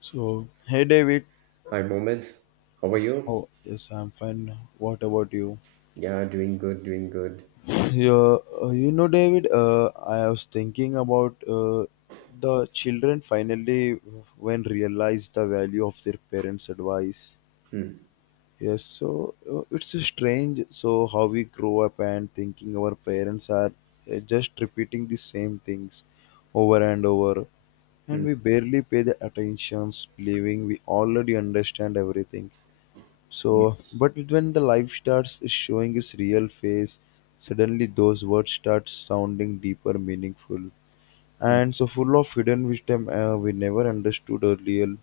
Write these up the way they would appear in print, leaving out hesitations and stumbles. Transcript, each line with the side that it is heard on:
left: So, hey David.
right: Hi, Mohammed. How are
left: Yes,
right: you?
left: how? Yes, I'm fine. What about you?
right: Yeah, doing good, doing good.
left: David. I was thinking about the children finally when realize the value of their parents' advice.
right: Hmm.
left: It's strange. So how we grow up and thinking our parents are just repeating the same things over and over, and
right: Hmm.
left: we barely pay the attentions, believing we already understand everything.
right: Yes.
left: But when the life starts is showing its real face, suddenly those words start sounding deeper, meaningful,
right: Hmm.
left: and so full of hidden wisdom we never understood earlier.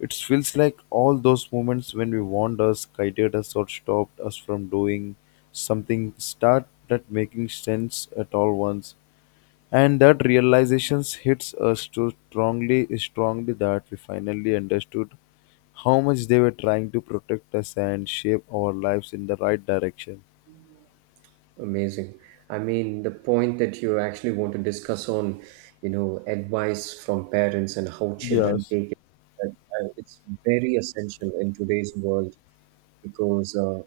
left: It feels like all those moments when we warned us, guided us, or stopped us from doing something start not making sense at all once. And that realization hits us too strongly that we finally understood how much they were trying to protect us and shape our lives in the right direction.
right: Amazing. I mean, the point that you actually want to discuss on, you know, advice from parents and how children
left: Yes,
right: take it, it's very essential in today's world because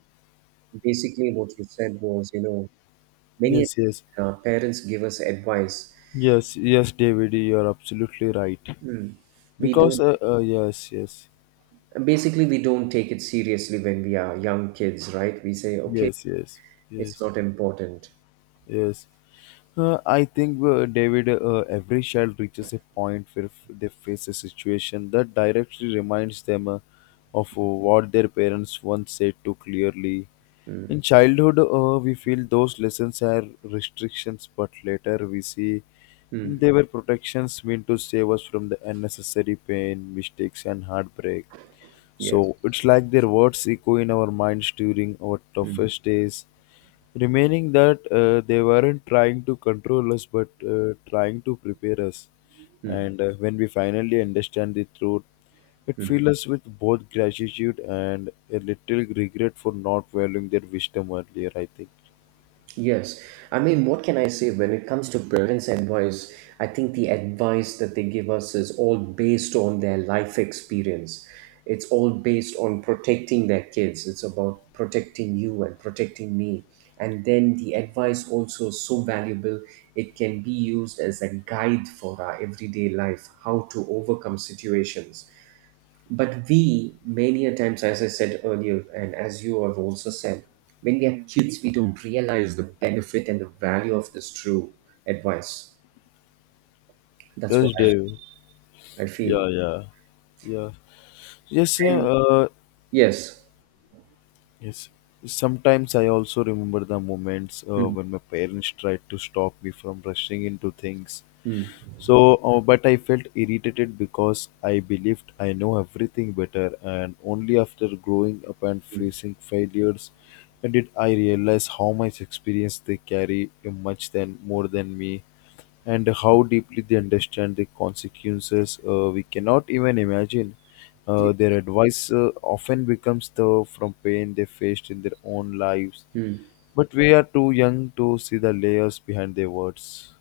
right: basically what you said was, you know, many
left: yes, yes,
right: parents give us advice.
left: yes, David, you're absolutely right.
right: Hmm. We
left: Because,
right: don't,
left: yes, yes,
right: basically, we don't take it seriously when we are young kids, right? We say, okay,
left: yes, yes,
right: it's
left: yes,
right: not important.
left: yes. I think, David, every child reaches a point where they face a situation that directly reminds them of what their parents once said too clearly. In childhood, we feel those lessons are restrictions, but later we see
right: Mm.
left: they were protections meant to save us from the unnecessary pain, mistakes, and heartbreak.
right: Yes.
left: So it's like their words echo in our minds during our
right: Mm.
left: toughest days, remaining that they weren't trying to control us but trying to prepare us, and when we finally understand the truth it fills us with both gratitude and a little regret for not valuing their wisdom earlier, I think.
right: Yes. I mean, what can I say when it comes to parents' advice? I think the advice that they give us is all based on their life experience. It's all based on protecting their kids. It's about protecting you and protecting me. And then the advice also is so valuable, it can be used as a guide for our everyday life, how to overcome situations. But we, many a times, as I said earlier, and as you have also said, when we are kids, we don't realize the benefit and the value of this true advice. That's what
left: Yes, Dave.
right: I feel.
left: Yeah, yeah, yeah. yes uh,
right: And
left: uh,
right: yes.
left: yes sometimes I also remember the moments
right: Hmm,
left: when my parents tried to stop me from rushing into things.
right: hmm,
left: But I felt irritated because I believed I know everything better, and only after growing up and
right: hmm.
left: facing failures did I realize how much experience they carry, much than more than me, and how deeply they understand the consequences we cannot even imagine.
right: Ye-
left: Their advice often becomes the from pain they faced in their own lives,
right: hmm.
left: but we are too young to see the layers behind their words.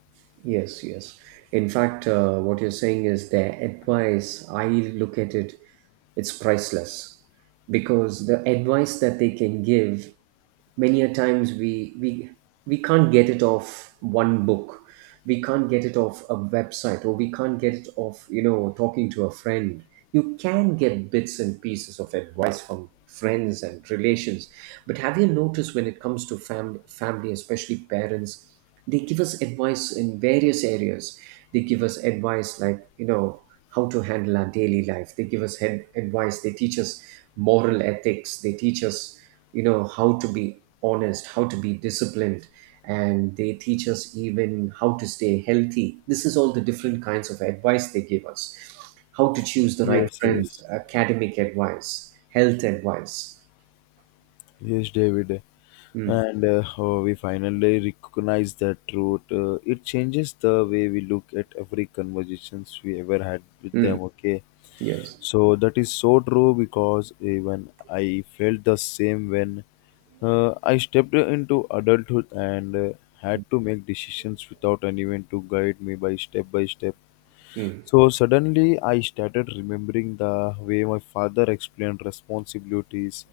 right: Yes, yes. In fact, what you're saying is the advice, I look at it, it's priceless because the advice that they can give many a times we we can't get it off one book, we can't get it off a website, or we can't get it off, you know, talking to a friend. You can get bits and pieces of advice from friends and relations, but have you noticed when it comes to family, especially parents, they give us advice in various areas. They give us advice like, you know, how to handle our daily life. They give us head advice, they teach us moral ethics, they teach us, you know, how to be honest, how to be disciplined, and they teach us even how to stay healthy. This is all the different kinds of advice they give us: how to choose the right
left: Yes,
right: friends,
left: yes.
right: academic advice, health advice.
left: Yes, David.
right: Mm,
left: And we finally recognize that truth. It changes the way we look at every conversations we ever had with
right: mm,
left: them. Okay,
right: yes.
left: so that is so true because even I felt the same when I stepped into adulthood and had to make decisions without anyone to guide me by step by step.
right: Mm,
left: So suddenly I started remembering the way my father explained responsibilities,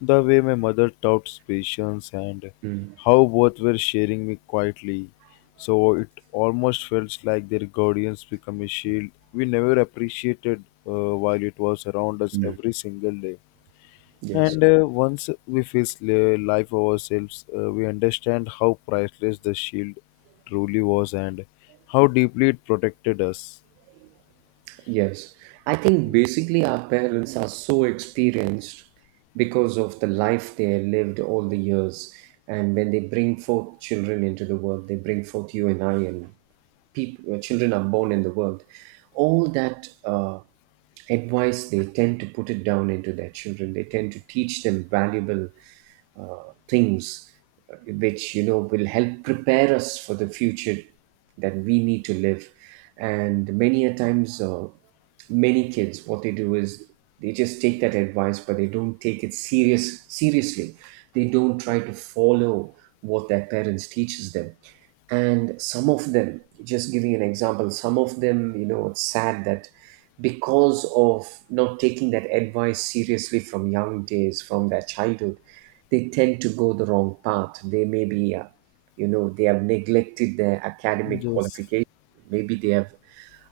left: the way my mother taught patience, and
right: mm,
left: how both were sharing me quietly. So it almost felt like their guardians become a shield we never appreciated while it was around us
right: mm,
left: every single day.
right: yes.
left: And once we face life ourselves, we understand how priceless the shield truly was and how deeply it protected us.
right: Yes, I think basically our parents are so experienced because of the life they lived all the years. And when they bring forth children into the world, they bring forth you and I, and people, children are born in the world. All that advice, they tend to put it down into their children. They tend to teach them valuable things which, you know, will help prepare us for the future that we need to live. And many a times, many kids, what they do is they just take that advice, but they don't take it seriously. They don't try to follow what their parents teaches them. And some of them, just giving an example, some of them, you know, it's sad that because of not taking that advice seriously from young days, from their childhood, they tend to go the wrong path. They may be, you know, they have neglected their academic
left: Yes,
right: qualification. Maybe they have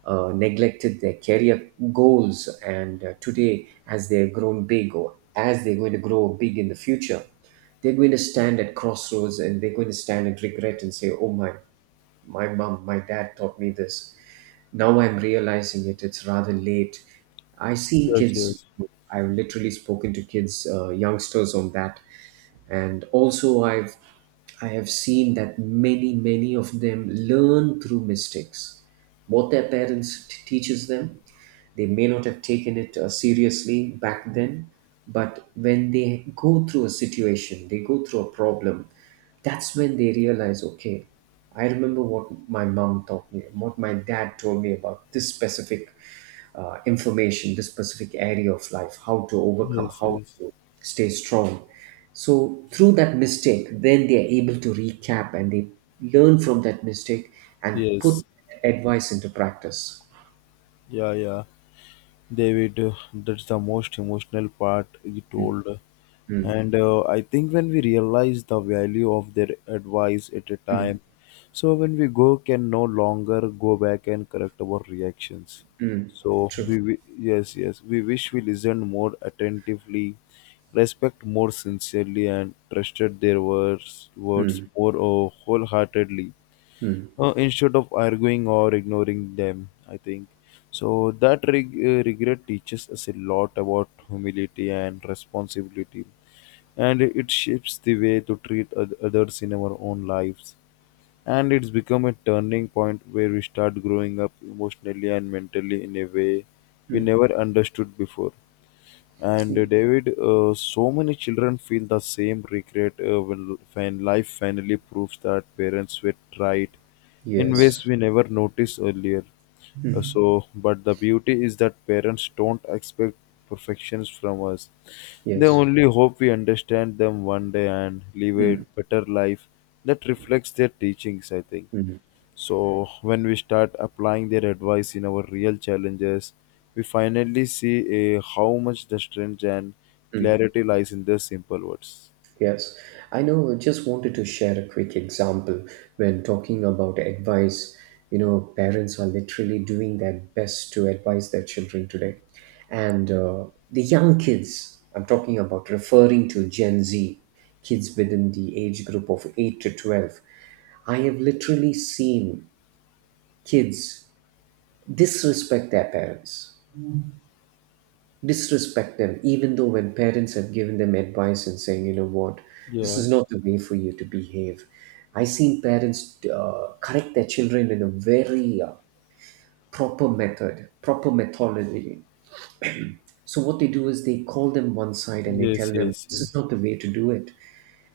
right: neglected their career goals. And today, as they're grown big or as they're going to grow big in the future, they're going to stand at crossroads, and they're going to stand and regret and say, oh, my mom, my dad taught me this. Now I'm realizing it. It's rather late. I've seen
left: yes,
right: kids,
left: yes,
right: I've literally spoken to kids, youngsters on that, and also I have seen that many of them learn through mistakes what their parents teaches them. They may not have taken it, seriously back then, but when they go through a situation, they go through a problem, that's when they realize, okay, I remember what my mom taught me, what my dad told me about this specific, inflammation, this specific area of life, how to overcome,
left: yes,
right: how
left: yes,
right: to stay strong. So through that mistake, then they are able to recap and they learn from that mistake and put
left: yes.
right: advice into practice.
left: Yeah, yeah. David, that's the most emotional part you told. And I think when we realize the value of their advice at a time, so when we go, can no longer go back and correct our reactions.
right: Mm, true.
left: Yes, yes, we wish we listened more attentively, respect more sincerely, and trusted their words
right: Mm,
left: more wholeheartedly,
right: mm,
left: instead of arguing or ignoring them, I think. So that regret teaches us a lot about humility and responsibility, and it shapes the way to treat others in our own lives. And it's become a turning point where we start growing up emotionally and mentally in a way we
right: mm.
left: never understood before. And David, so many children feel the same regret when life finally proves that parents were right in ways
right: Yes.
left: we never noticed earlier. But the beauty is that parents don't expect perfections from us. They
right: Yes.
left: only hope we understand them one day and live a better life that reflects their teachings, I think. So when we start applying their advice in our real challenges, we finally see how much the strength and clarity lies in their simple words.
right: Yes, I know. Just wanted to share a quick example when talking about advice. You know, parents are literally doing their best to advise their children today. And the young kids, I'm talking about, referring to Gen Z, kids within the age group of 8 to 12. I have literally seen kids disrespect their parents, disrespect them, even though when parents have given them advice and saying, you know what, this
left: Yeah,
right: is not the way for you to behave. I seen parents, correct their children in a very, proper method, proper methodology. So what they do is they call them one side and they tell
left: yes,
right: them
left: yes,
right: this
left: yes,
right: is not the way to do it.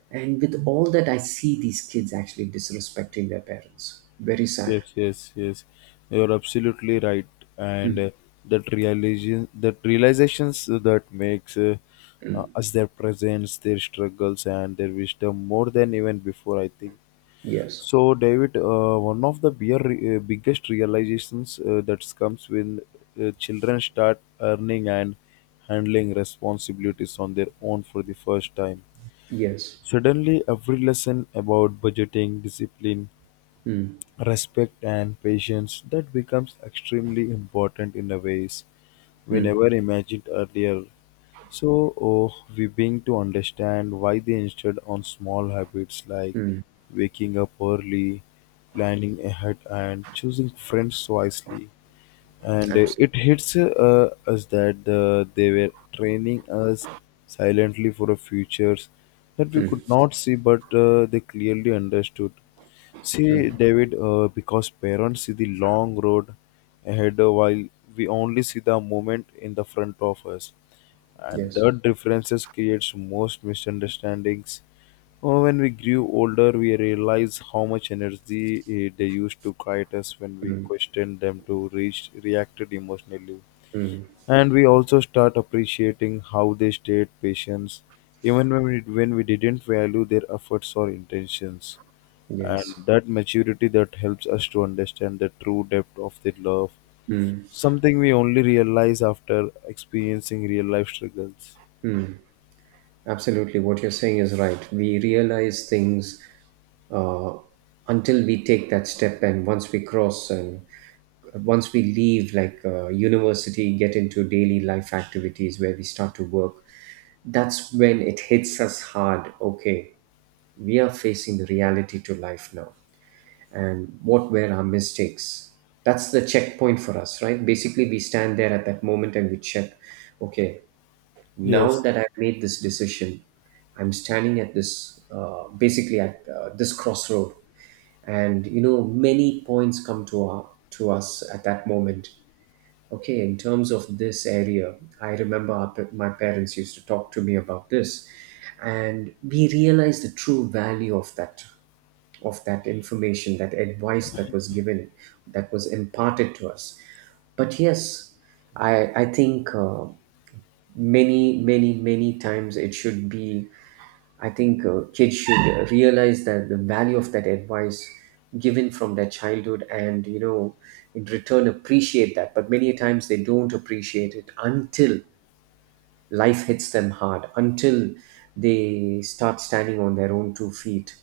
right: And with all that, I see these kids actually disrespecting their parents. Very sad.
left: yes. You're absolutely right, and that that realizations that makes us their presence, their struggles, and their wisdom more than even before, I think.
right: Yes.
left: So, David, one of the biggest realizations that comes when children start earning and handling responsibilities on their own for the first time.
right: Yes.
left: Suddenly, every lesson about budgeting, discipline, respect, and patience that becomes extremely important in a ways we never imagined earlier. We begin to understand why they insisted on small habits like waking up early, planning ahead, and choosing friends wisely. And
right: Absolutely.
left: it hits us that they were training us silently for a futures that we could not see but they clearly understood. See David, because parents see the long road ahead while we only see the moment in the front of us, and
right: Yes.
left: that differences creates most misunderstandings. Oh, when we grew older we realized how much energy they used to guide us when we questioned them to reach reacted emotionally, and we also start appreciating how they stayed patient even when we didn't value their efforts or intentions.
right: Yes.
left: And that maturity that helps us to understand the true depth of their love, something we only realize after experiencing real life struggles.
right: Absolutely. What you're saying is right. We realize things, uh, until we take that step, and once we cross and once we leave, like, university, get into daily life activities where we start to work, that's when it hits us hard. Okay, we are facing the reality to life now, and what were our mistakes. That's the checkpoint for us, right? Basically, we stand there at that moment and we check, okay, now
left: Yes,
right: that I've made this decision, I'm standing at this, basically at this crossroad. And you know, many points come to to us at that moment. Okay, in terms of this area, I remember my parents used to talk to me about this, and we realized the true value of that, of that information, that advice that was given, that was imparted to us. But yes, I think, many times it should be, I think, kids should, realize that the value of that advice given from their childhood and, you know, in return appreciate that. But many a times they don't appreciate it until life hits them hard, until they start standing on their own two feet.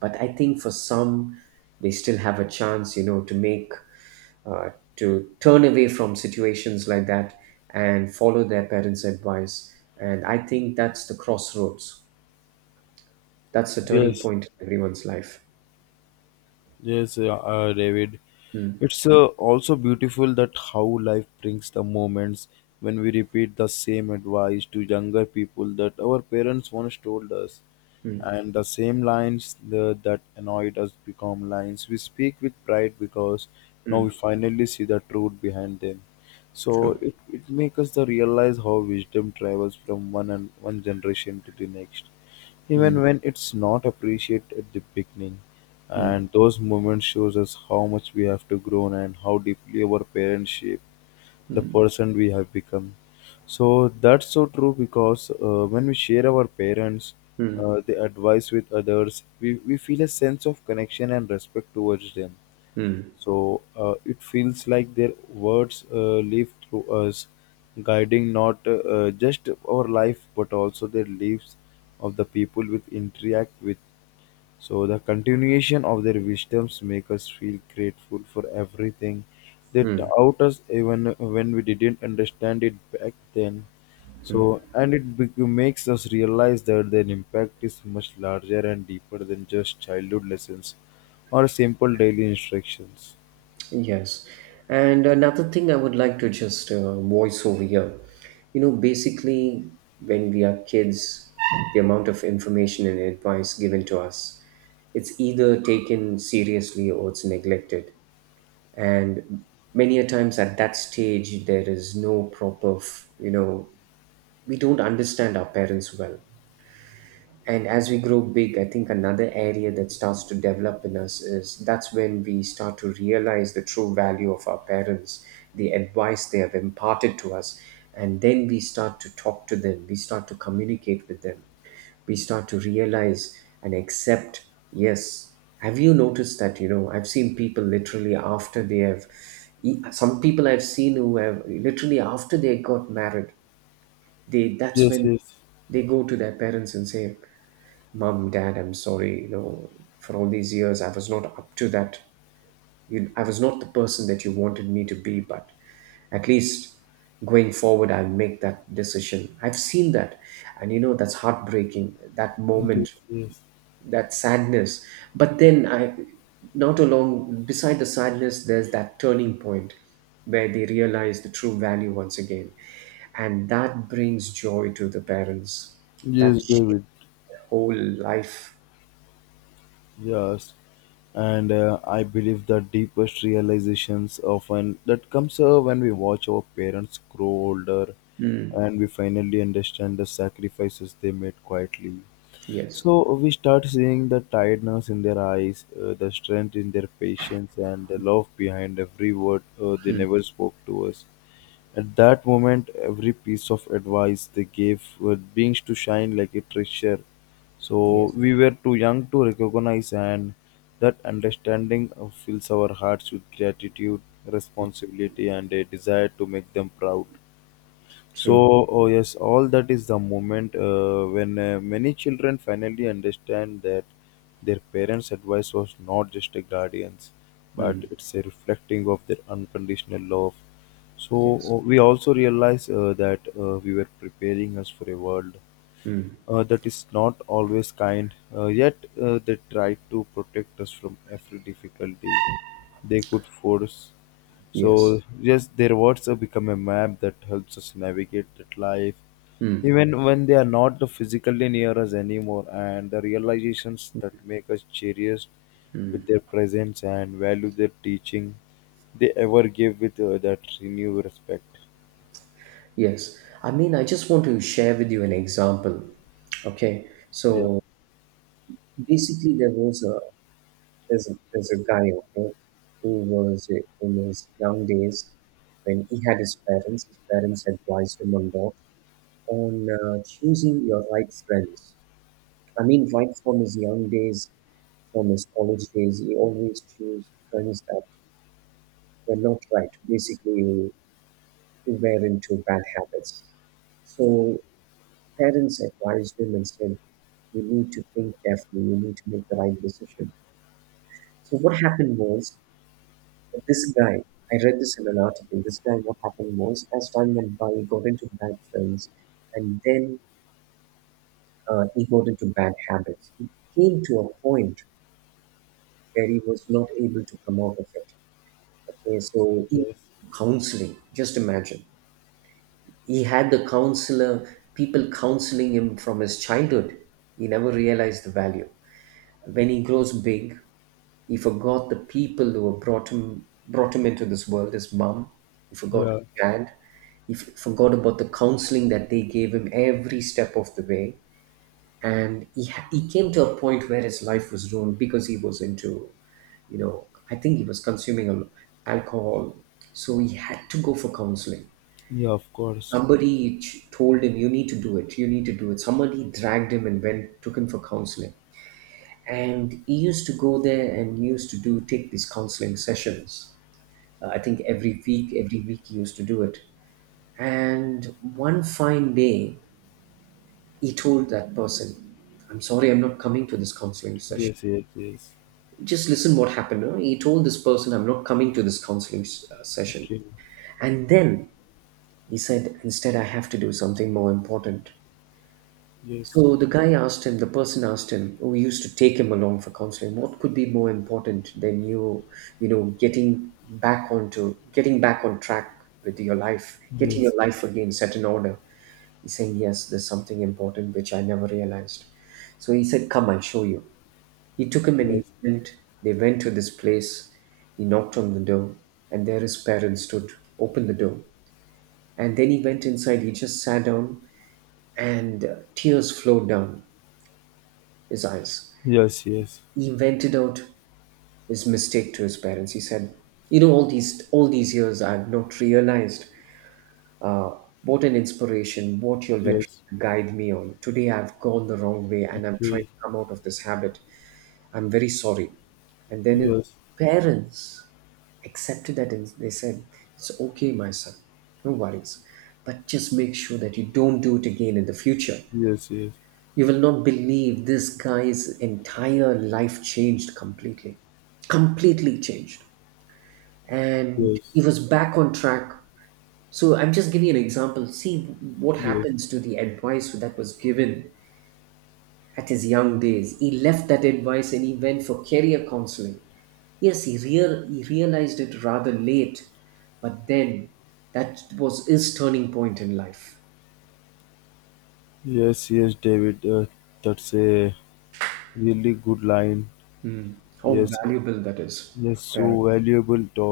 right: But I think for some, they still have a chance, you know, to make, uh, to turn away from situations like that and follow their parents' advice. And I think that's the crossroads, that's the turning
left: yes,
right: point in everyone's life.
left: yes, David.
right: Mm,
left: It's also beautiful that how life brings the moments when we repeat the same advice to younger people that our parents once told us.
right: mm,
left: And the same lines that annoyed us become lines we speak with pride because now we
right: mm,
left: finally see the truth behind them. So
right: true.
left: it makes us the realize how wisdom travels from one and one generation to the next even when it's not appreciated at the beginning. And
right: Mm,
left: those moments shows us how much we have to grow and how deeply our parents shape the person we have become. So that's so true because when we share our parents,
right: mm,
left: the advice with others, we feel a sense of connection and respect towards them.
right: mm,
left: So it feels like their words live through us, guiding not just our life but also the lives of the people we interact with. So the continuation of their wisdoms make us feel grateful for everything they
right: mm.
left: taught us even when we didn't understand it back then. So and it makes us realize that their impact is much larger and deeper than just childhood lessons or simple daily instructions.
right: Yes. And another thing I would like to just, voice over here. You know, basically, when we are kids, the amount of information and advice given to us, it's either taken seriously or it's neglected. And many a times at that stage, there is no proper, you know, we don't understand our parents well. And as we grow big, I think another area that starts to develop in us is that's when we start to realize the true value of our parents, the advice they have imparted to us. And then we start to talk to them, we start to communicate with them, we start to realize and accept. Yes, have you noticed that, you know, I've seen people literally after they have, some people I've seen who have literally after they got married, they, that's
left: Yes,
right: when
left: yes,
right: they go to their parents and say, Mom, Dad, I'm sorry. You know, for all these years, I was not up to that. You, I was not the person that you wanted me to be, but at least going forward, I'll make that decision. I've seen that. And you know, that's heartbreaking, that
left: yes,
right: moment,
left: yes,
right: that sadness. But then I, not along, beside the sadness, there's that turning point where they realize the true value once again. And that brings joy to the parents. That
left: yes,
right: shaped
left: David.
right: the whole life.
left: Yes, and I believe the deepest realizations often that comes when we watch our parents grow older, and we finally understand the sacrifices they made quietly.
right: Yes.
left: So we start seeing the tiredness in their eyes, the strength in their patience, and the love behind every word they never spoke to us. At that moment, every piece of advice they gave were beings to shine like a treasure. So
right: Yes.
left: we were too young to recognize, and that understanding fills our hearts with gratitude, responsibility, and a desire to make them proud.
right: True.
left: So, oh yes, all that is the moment when many children finally understand that their parents' advice was not just a guardian's, but
right: Mm.
left: it's a reflecting of their unconditional love. So,
right: Yes.
left: we also realize that we were preparing us for a world
right: Mm.
left: that is not always kind, yet they tried to protect us from every difficulty they could force. So
right: Yes.
left: yes, their words have become a map that helps us navigate that life,
right: Mm.
left: even when they are not physically near us anymore. And the realizations that make us cherish with
right: Mm.
left: their presence and value their teaching, they ever give with that renewed respect.
right: Yes. I mean, I just want to share with you an example. Okay.
left: Yeah.
right: So basically, there was a, there's a, there's a guy, okay, who was in his young days when he had his parents. His parents advised him a lot on, choosing your right friends. I mean, right from his young days, from his college days, he always chose friends that were not right. Basically, who were into bad habits. So parents advised him and said, you need to think carefully, you need to make the right decision. So what happened was this guy, I read this in an article, this guy, what happened was as time went by, he got into bad friends, and then he got into bad habits. He came to a point where he was not able to come out of it. Okay, so he
left: Yes.
right: counseling, just imagine. He had the counselor, people counseling him from his childhood. He never realized the value. When he grows big, he forgot the people who have brought him into this world. His mom, he forgot
left: Yeah.
right: his dad, he forgot about the counseling that they gave him every step of the way. And he came to a point where his life was ruined because he was into I think he was consuming alcohol, so he had to go for counseling.
left: Yeah. Of course.
right: Told him, "You need to do it. You need to do it." Somebody dragged him and went, took him for counseling. And he used to go there and used to do take these counseling sessions. I think every week he used to do it. And one fine day, he told that person, "I'm sorry, I'm not coming to this counseling session."
left: Yes. Yes. Yes.
right: Just listen what happened. Huh? He told this person, "I'm not coming to this session."
left: Okay.
right: And then he said, "Instead, I have to do something more important."
left: Yes.
right: So the guy asked him, the person asked him, who used to take him along for counseling, "What could be more important than you, you know, getting back on track with your life, getting your
left: Yes.
right: life again set in order?" He's saying, "Yes, there's something important which I never realized." So he said, "Come, I'll show you." He took him and he
left: Yes.
right: went. They went to this place. He knocked on the door, and there his parents stood, opened the door. And then he went inside. He just sat down, and tears flowed down his eyes.
left: Yes. Yes.
right: He vented out his mistake to his parents. He said, "You know, all these years, I've not realized uh, what an inspiration, what your vet
left: Yes.
right: guide me on. Today, I've gone the wrong way, and I'm trying
left: Okay.
right: to come out of this habit. I'm very sorry." And then his
left: Yes.
right: parents accepted that, and they said, "It's okay, my son. No worries, but just make sure that you don't do it again in the future."
left: Yes. Yes.
right: You will not believe this guy's entire life changed completely. Completely changed. And he
left: Yes.
right: was back on track. So I'm just giving an example. See what
left: Yes.
right: happens to the advice that was given at his young days. He left that advice and he went for career counseling. Yes, he realized it rather late, but then that was his turning point in life.
left: Yes, David, that's a really good line.
right: How
left: Yes,
right: valuable that is,
left: yes,
right: parents.
left: so valuable to,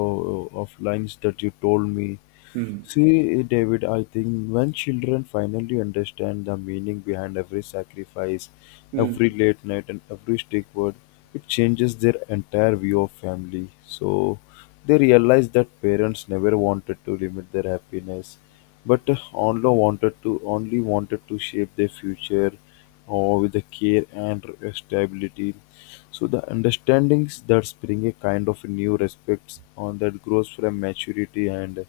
left: of lines that you told me. See, David, I think when children finally understand the meaning behind every sacrifice, every late night, and every stick word, it changes their entire view of family. So they realize that parents never wanted to limit their happiness, but only wanted to shape their future, or with the care and stability. So the understandings that bring a kind of new respects on that grows from maturity and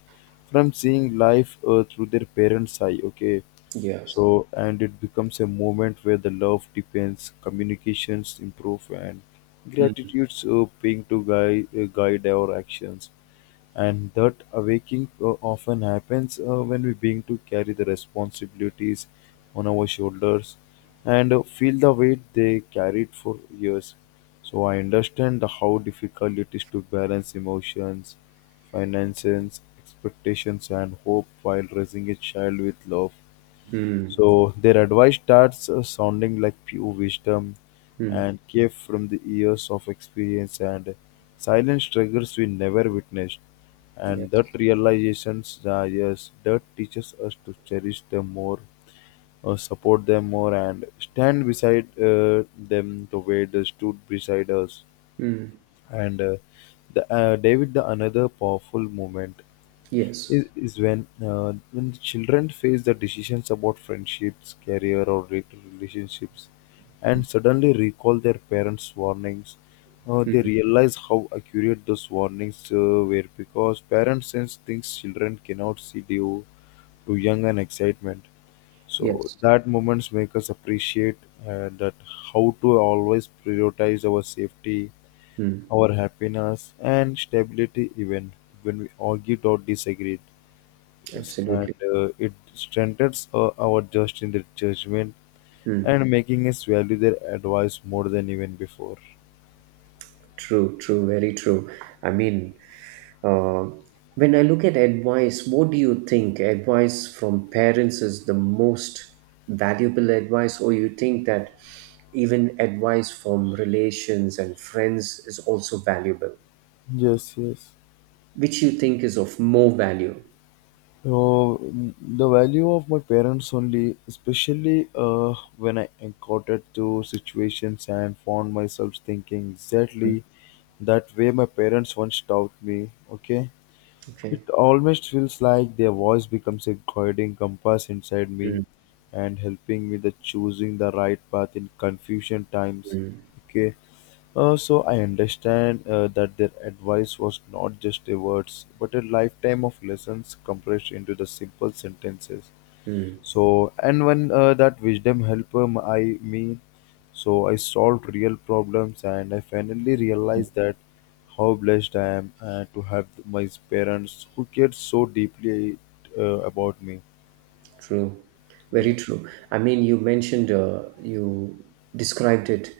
left: from seeing life through their parents' eye. Okay,
right: Yes.
left: so and it becomes a moment where the love depends, communications improve, and gratitudes being to guide our actions, and that awakening often happens when we begin to carry the responsibilities on our shoulders and feel the weight they carried for years. So I understand how difficult it is to balance emotions, finances, expectations, and hope while raising a child with love.
right: Mm.
left: So their advice starts sounding like pure wisdom and came from the years of experience and silent struggles we never witnessed. And that
right: Yes.
left: realizations, yes, that teaches us to cherish them more, support them more, and stand beside them the way they stood beside us. And David, the another powerful moment
right: Yes.
left: is when when the children face the decisions about friendships, career, or later relationships, and suddenly recall their parents' warnings. They realize how accurate those warnings were because parents sense things children cannot see due to young and excitement. So
right: Yes.
left: that moments make us appreciate that how to always prioritize our safety,
right: Mm,
left: our happiness, and stability even when we argued or disagreed. Yes, and
right: absolutely.
left: it strengthens our trust in their judgment and making us value their advice more than even before.
right: True, true, very true. I mean, uh, when I look at advice, what do you think advice from parents is the most valuable advice, or you think that even advice from relations and friends is also valuable?
left: Yes, yes.
right: Which you think is of more value?
left: So the value of my parents only, especially when I encountered two situations and found myself thinking exactly that way my parents once taught me. Okay.
right: Okay.
left: It almost feels like their voice becomes a guiding compass inside me and helping me the choosing the right path in confusion times. Okay. So I understand that their advice was not just a words, but a lifetime of lessons compressed into the simple sentences. So and when that wisdom helped um, i me, so I solved real problems and I finally realized that how blessed I am to have my parents who cared so deeply about me.
right: True, very
left: Yeah.
right: true. I mean, you mentioned, you described it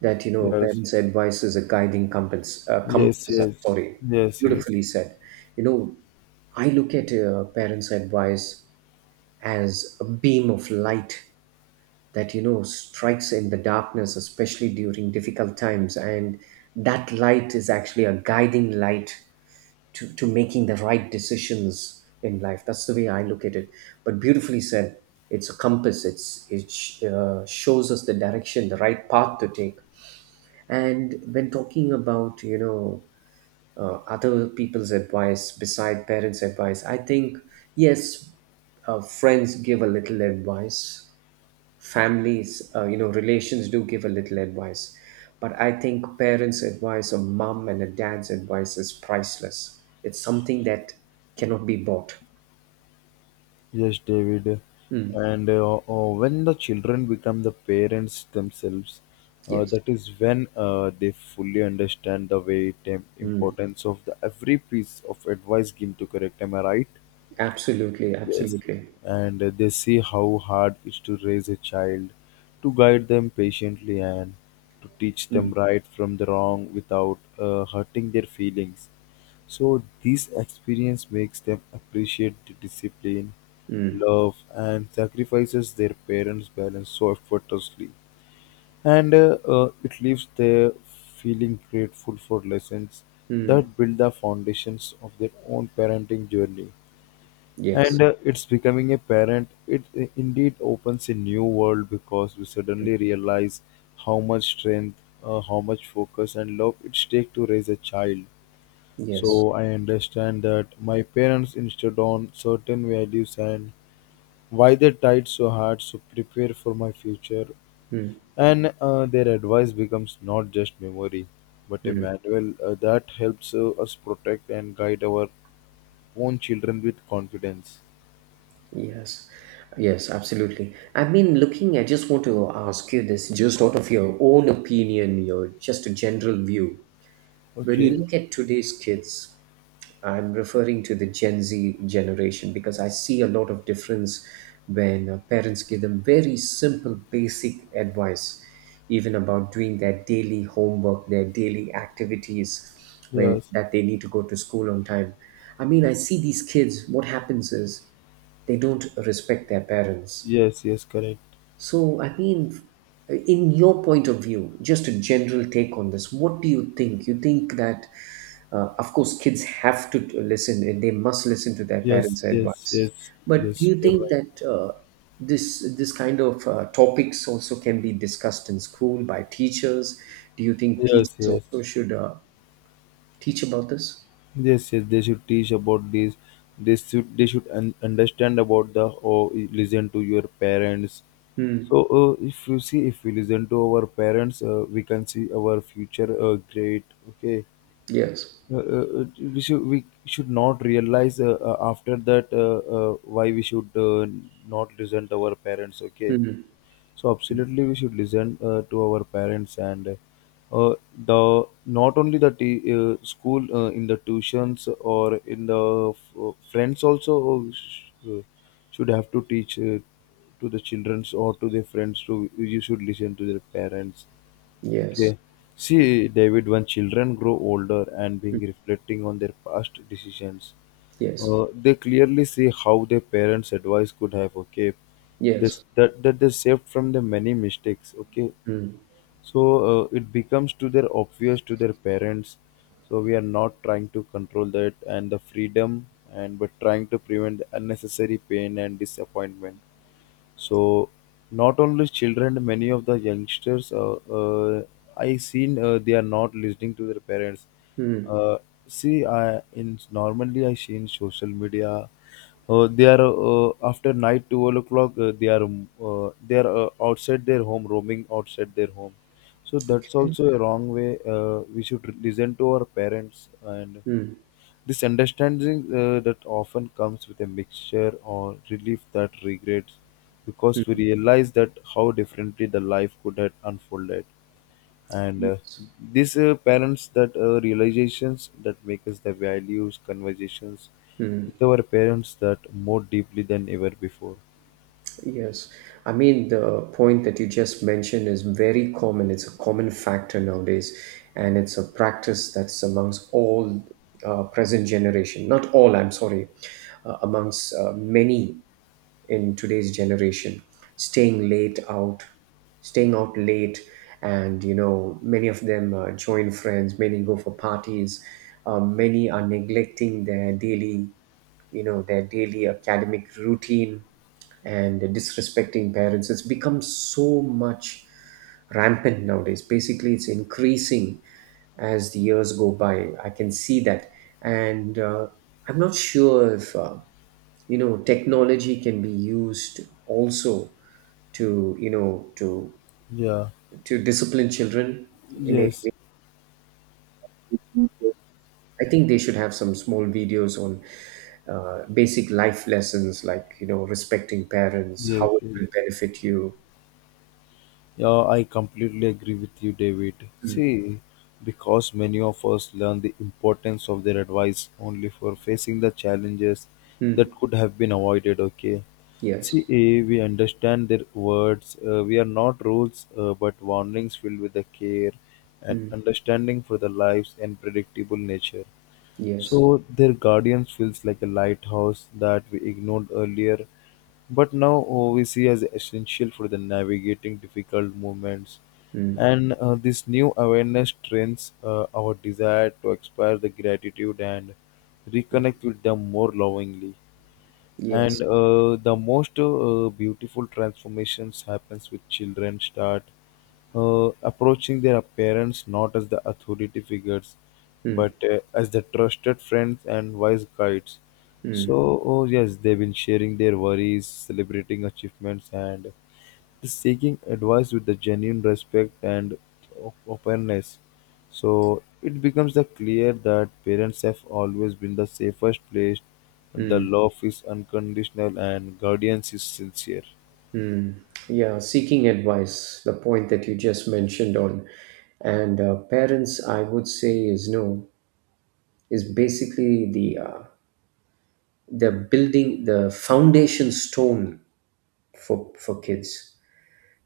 right: that, you know,
left: Yes,
right: parents' advice is a guiding compass,
left: yes, yes,
right: sorry,
left: yes, yes.
right: beautifully said. You know, I look at parents' advice as a beam of light that, you know, strikes in the darkness, especially during difficult times. And that light is actually a guiding light to making the right decisions in life. That's the way I look at it. But beautifully said, it's a compass. It shows us the direction, the right path to take. And when talking about you know other people's advice beside parents' advice, I think yes, friends give a little advice, families, you know, relations do give a little advice. But I think parents' advice or mom and a dad's advice is priceless. It's something that cannot be bought.
left: Yes, David. And when the children become the parents themselves,
right: Yes.
left: that is when they fully understand the weight and importance of the every piece of advice given to correct. Am I right?
right: Absolutely.
left: Yes.
right: Absolutely.
left: And they see how hard it is to raise a child, to guide them patiently and to teach them right from the wrong without hurting their feelings. So this experience makes them appreciate the discipline,
right: Mm,
left: love, and sacrifices their parents balance so effortlessly. And it leaves them feeling grateful for lessons
right: mm,
left: that build the foundations of their own parenting journey,
right: yes.
left: and it's becoming a parent, it indeed opens a new world because we suddenly realize how much strength, how much focus and love it takes to raise a child. So
right: Yes.
left: I understand that my parents insisted on certain values and why they tried so hard to prepare for my future, and their advice becomes not just memory but a manual that helps us protect and guide our own children with confidence.
right: Yes. Yes, absolutely. I mean, looking, I just want to ask you this just out of your own opinion, your just a general view. When you
left: Okay.
right: look at today's kids, I'm referring to the Gen Z generation because I see a lot of difference when parents give them very simple, basic advice, even about doing their daily homework, their daily activities, where
left: Yes.
right: that they need to go to school on time. I mean, I see these kids. What happens is they don't respect their parents.
left: Yes, yes, correct.
right: So, I mean, in your point of view, just a general take on this, what do you think? You think that, of course, kids have to listen and they must listen to their
left: Yes,
right: parents'
left: yes,
right: advice.
left: yes,
right: But do
left: yes,
right: you
left: you're
right: think
left: right.
right: that this kind of topics also can be discussed in school by teachers? Do you think
left: Yes,
right: teachers
left: yes,
right: also should teach about this?
left: yes, yes. They should teach about this. They should understand about the or listen to your parents.
right: Hmm.
left: So if you see, if we listen to our parents, we can see our future great. Okay.
right: Yes.
left: We should not realize after that why we should not listen to our parents. Okay.
right: Hmm.
left: So absolutely, we should listen to our parents, and uh, the not only the school in the tuitions or in the friends also, uh, sh- uh, should have to teach to the childrens or to their friends to you should listen to their parents.
right: Yes.
left: Okay. See, David, when children grow older and being reflecting on their past decisions,
right: Yes.
left: they clearly see how their parents' advice could have, okay, this
right: Yes.
left: that they saved from the many mistakes, okay. So it becomes to their obvious to their parents. So we are not trying to control that and the freedom and but trying to prevent unnecessary pain and disappointment. So not only children, many of the youngsters, I seen they are not listening to their parents.
right: Hmm.
left: Uh, See, I in normally I see in social media, they are after night 12 o'clock. They are outside their home, roaming outside their home. So that's
right: Okay.
left: also a wrong way. We should listen to our parents, and
right: Hmm.
left: this understanding that often comes with a mixture or relief that regrets because we realize that how differently the life could have unfolded. And
right: Yes.
left: these parents that realizations that make us the values, conversations with our parents that more deeply than ever before.
right: Yes, I mean, the point that you just mentioned is very common. It's a common factor nowadays, and it's a practice that's amongst all present generation, not all, I'm sorry, amongst many in today's generation, staying late out, staying out late, and you know, many of them join friends, many go for parties, many are neglecting their daily, you know, their daily academic routine and disrespecting parents. It's become so much rampant nowadays. Basically, it's increasing as the years go by. I can see that, and I'm not sure if you know technology can be used also to you know
left: Yeah.
right: to discipline children in any way.
left: Yes.
right: I think they should have some small videos on basic life lessons like you know respecting parents,
left: Yes,
right: how it
left: yes.
right: will benefit you.
left: Yeah, I completely agree with you, David.
right: Mm.
left: See, because many of us learn the importance of their advice only for facing the challenges that
right: Mm.
left: could have been avoided, okay? See,
right: Yes.
left: we understand their words. We are not rules, but warnings filled with the care and
right: Mm.
left: understanding for the lives and predictable nature.
right: Yes.
left: So their guardians feels like a lighthouse that we ignored earlier, but now we see as essential for the navigating difficult moments.
right: Mm.
left: And this new awareness trains our desire to express the gratitude and reconnect with them more lovingly,
right: Yes.
left: and the most beautiful transformations happens with children start approaching their parents not as the authority figures but
right: Mm,
left: as the trusted friends and wise guides. So, oh yes, they've been sharing their worries, celebrating achievements, and seeking advice with the genuine respect and openness. So it becomes the clear that parents have always been the safest place. The
right: mm,
left: love is unconditional and guardians is sincere.
right: mm. Yeah, seeking advice, the point that you just mentioned on, and parents, I would say, is no, is basically the building the foundation stone for kids.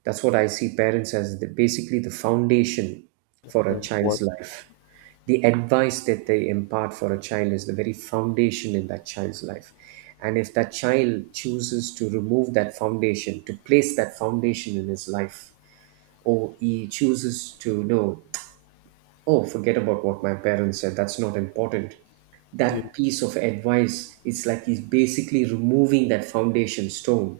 right: That's what I see parents as the, basically the foundation for a
left: But what?
right: child's life. The advice that they impart for a child is the very foundation in that child's life. And if that child chooses to remove that foundation, to place that foundation in his life, or he chooses to know, oh, forget about what my parents said, that's not important, that piece of advice, it's like he's basically removing that foundation stone,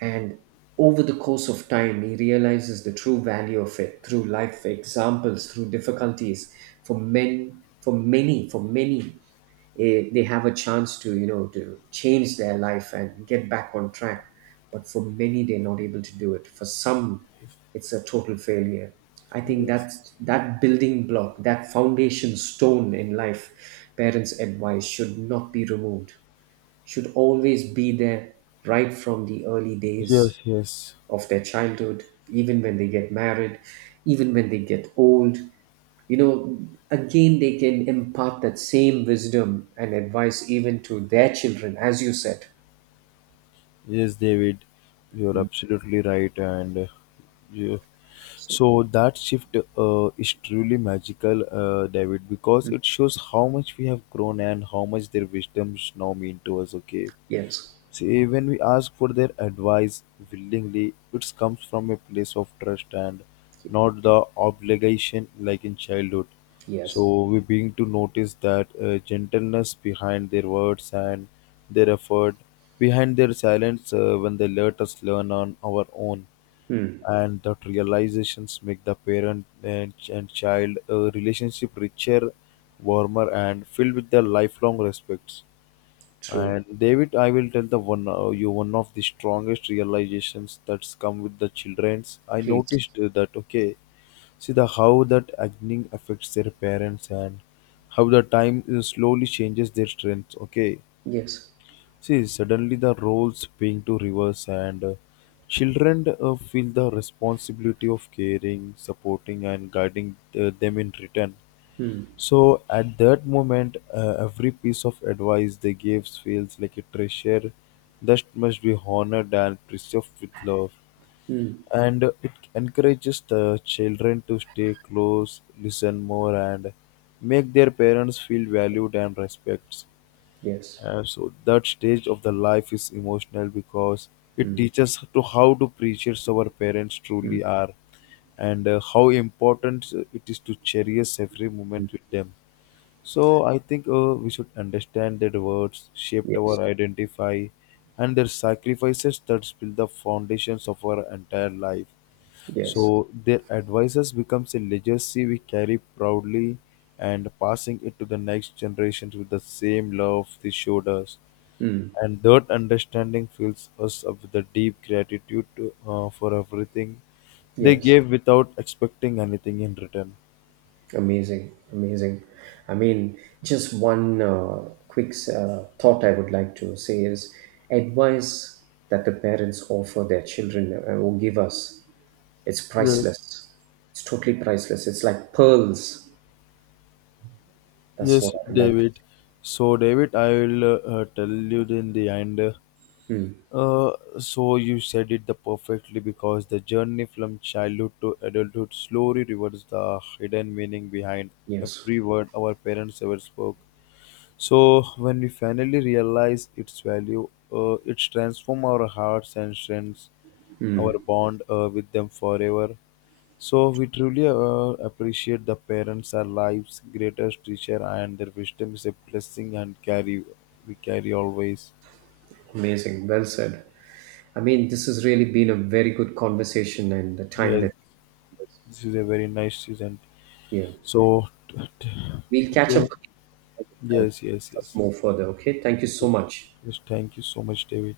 right: and over the course of time, he realizes the true value of it through life examples, through difficulties. For men, for many, eh, they have a chance to you know to change their life and get back on track. But for many, they're not able to do it. For some, it's a total failure. I think
left: Yes,
right: that's that building block, that foundation stone in life, parents' advice should not be removed. Should always be there right from the early
left: yes.
right: days
left: Yes.
right: of their childhood, even when they get married, even when they get old. You know, again, they can impart that same wisdom and advice even to their children, as you said.
left: Yes, David, you're
right: Mm.
left: absolutely right. And you,
right: So,
left: so that shift is truly magical, David, because it shows how much we have grown and how much their wisdoms now mean to us. Okay.
right: yes,
left: See, when we ask for their advice willingly, it comes from a place of trust and not the obligation like in childhood.
right: yes.
left: So we begin to notice that gentleness behind their words and their effort, behind their silence when they let us learn on our own.
right: Hmm.
left: And that realizations make the parent and child relationship richer, warmer, and filled with their lifelong respects.
right: True.
left: And David, I will tell the one you one of the strongest realizations that's come with the childrens. I
right: Please.
left: noticed that, okay, see the how that aging affects their parents and how the time slowly changes their strengths. Okay,
right: Yes.
left: see suddenly the roles being to reverse and children feel the responsibility of caring, supporting, and guiding them in return.
right: Hmm.
left: So at that moment, every piece of advice they gave feels like a treasure that must be honored and preserved with love.
right: Hmm.
left: And it encourages the children to stay close, listen more, and make their parents feel valued and respected.
right: Yes.
left: So that stage of the life is emotional because it teaches to how to appreciate our parents
right: Hmm.
left: truly are, and how important it is to cherish every moment with them. So I think we should understand that words shaped
right: Yes.
left: our identify, and their sacrifices that build the foundations of our entire life.
right: Yes.
left: So their advices becomes a legacy we carry proudly and passing it to the next generations with the same love they showed us.
right: Hmm.
left: And that understanding fills us up with a deep gratitude for everything they
right: Yes.
left: gave without expecting anything in return.
right: Amazing, amazing. I mean, just one quick thought I would like to say is advice that the parents offer their children or give us, it's
left: Yes.
right: priceless. It's totally priceless. It's like pearls. That's what
left: Yes,
right: I'd like to
left: David. So, David, I will tell you in the end.
right: say. Hmm.
left: Uh, so you said it the perfectly because the journey from childhood to adulthood slowly reveals the hidden meaning behind
right: Yes,
left: every word our parents ever spoke. So when we finally realize its value, it transforms our hearts and strengths our bond with them forever. So we truly appreciate the parents, our lives, greatest teacher, and their wisdom is a blessing and carry we carry always.
right: amazing. Well said. I mean, this has really been a very good conversation and the time
left: Yes,
right: that,
left: this is a very nice season.
right: yeah.
left: So,
right: We'll catch up
left: okay.
right: again and
left: Yes, yes,
right: discuss
left: yes.
right: more further. Okay. Thank you so much.
left: Yes, thank you so much, David.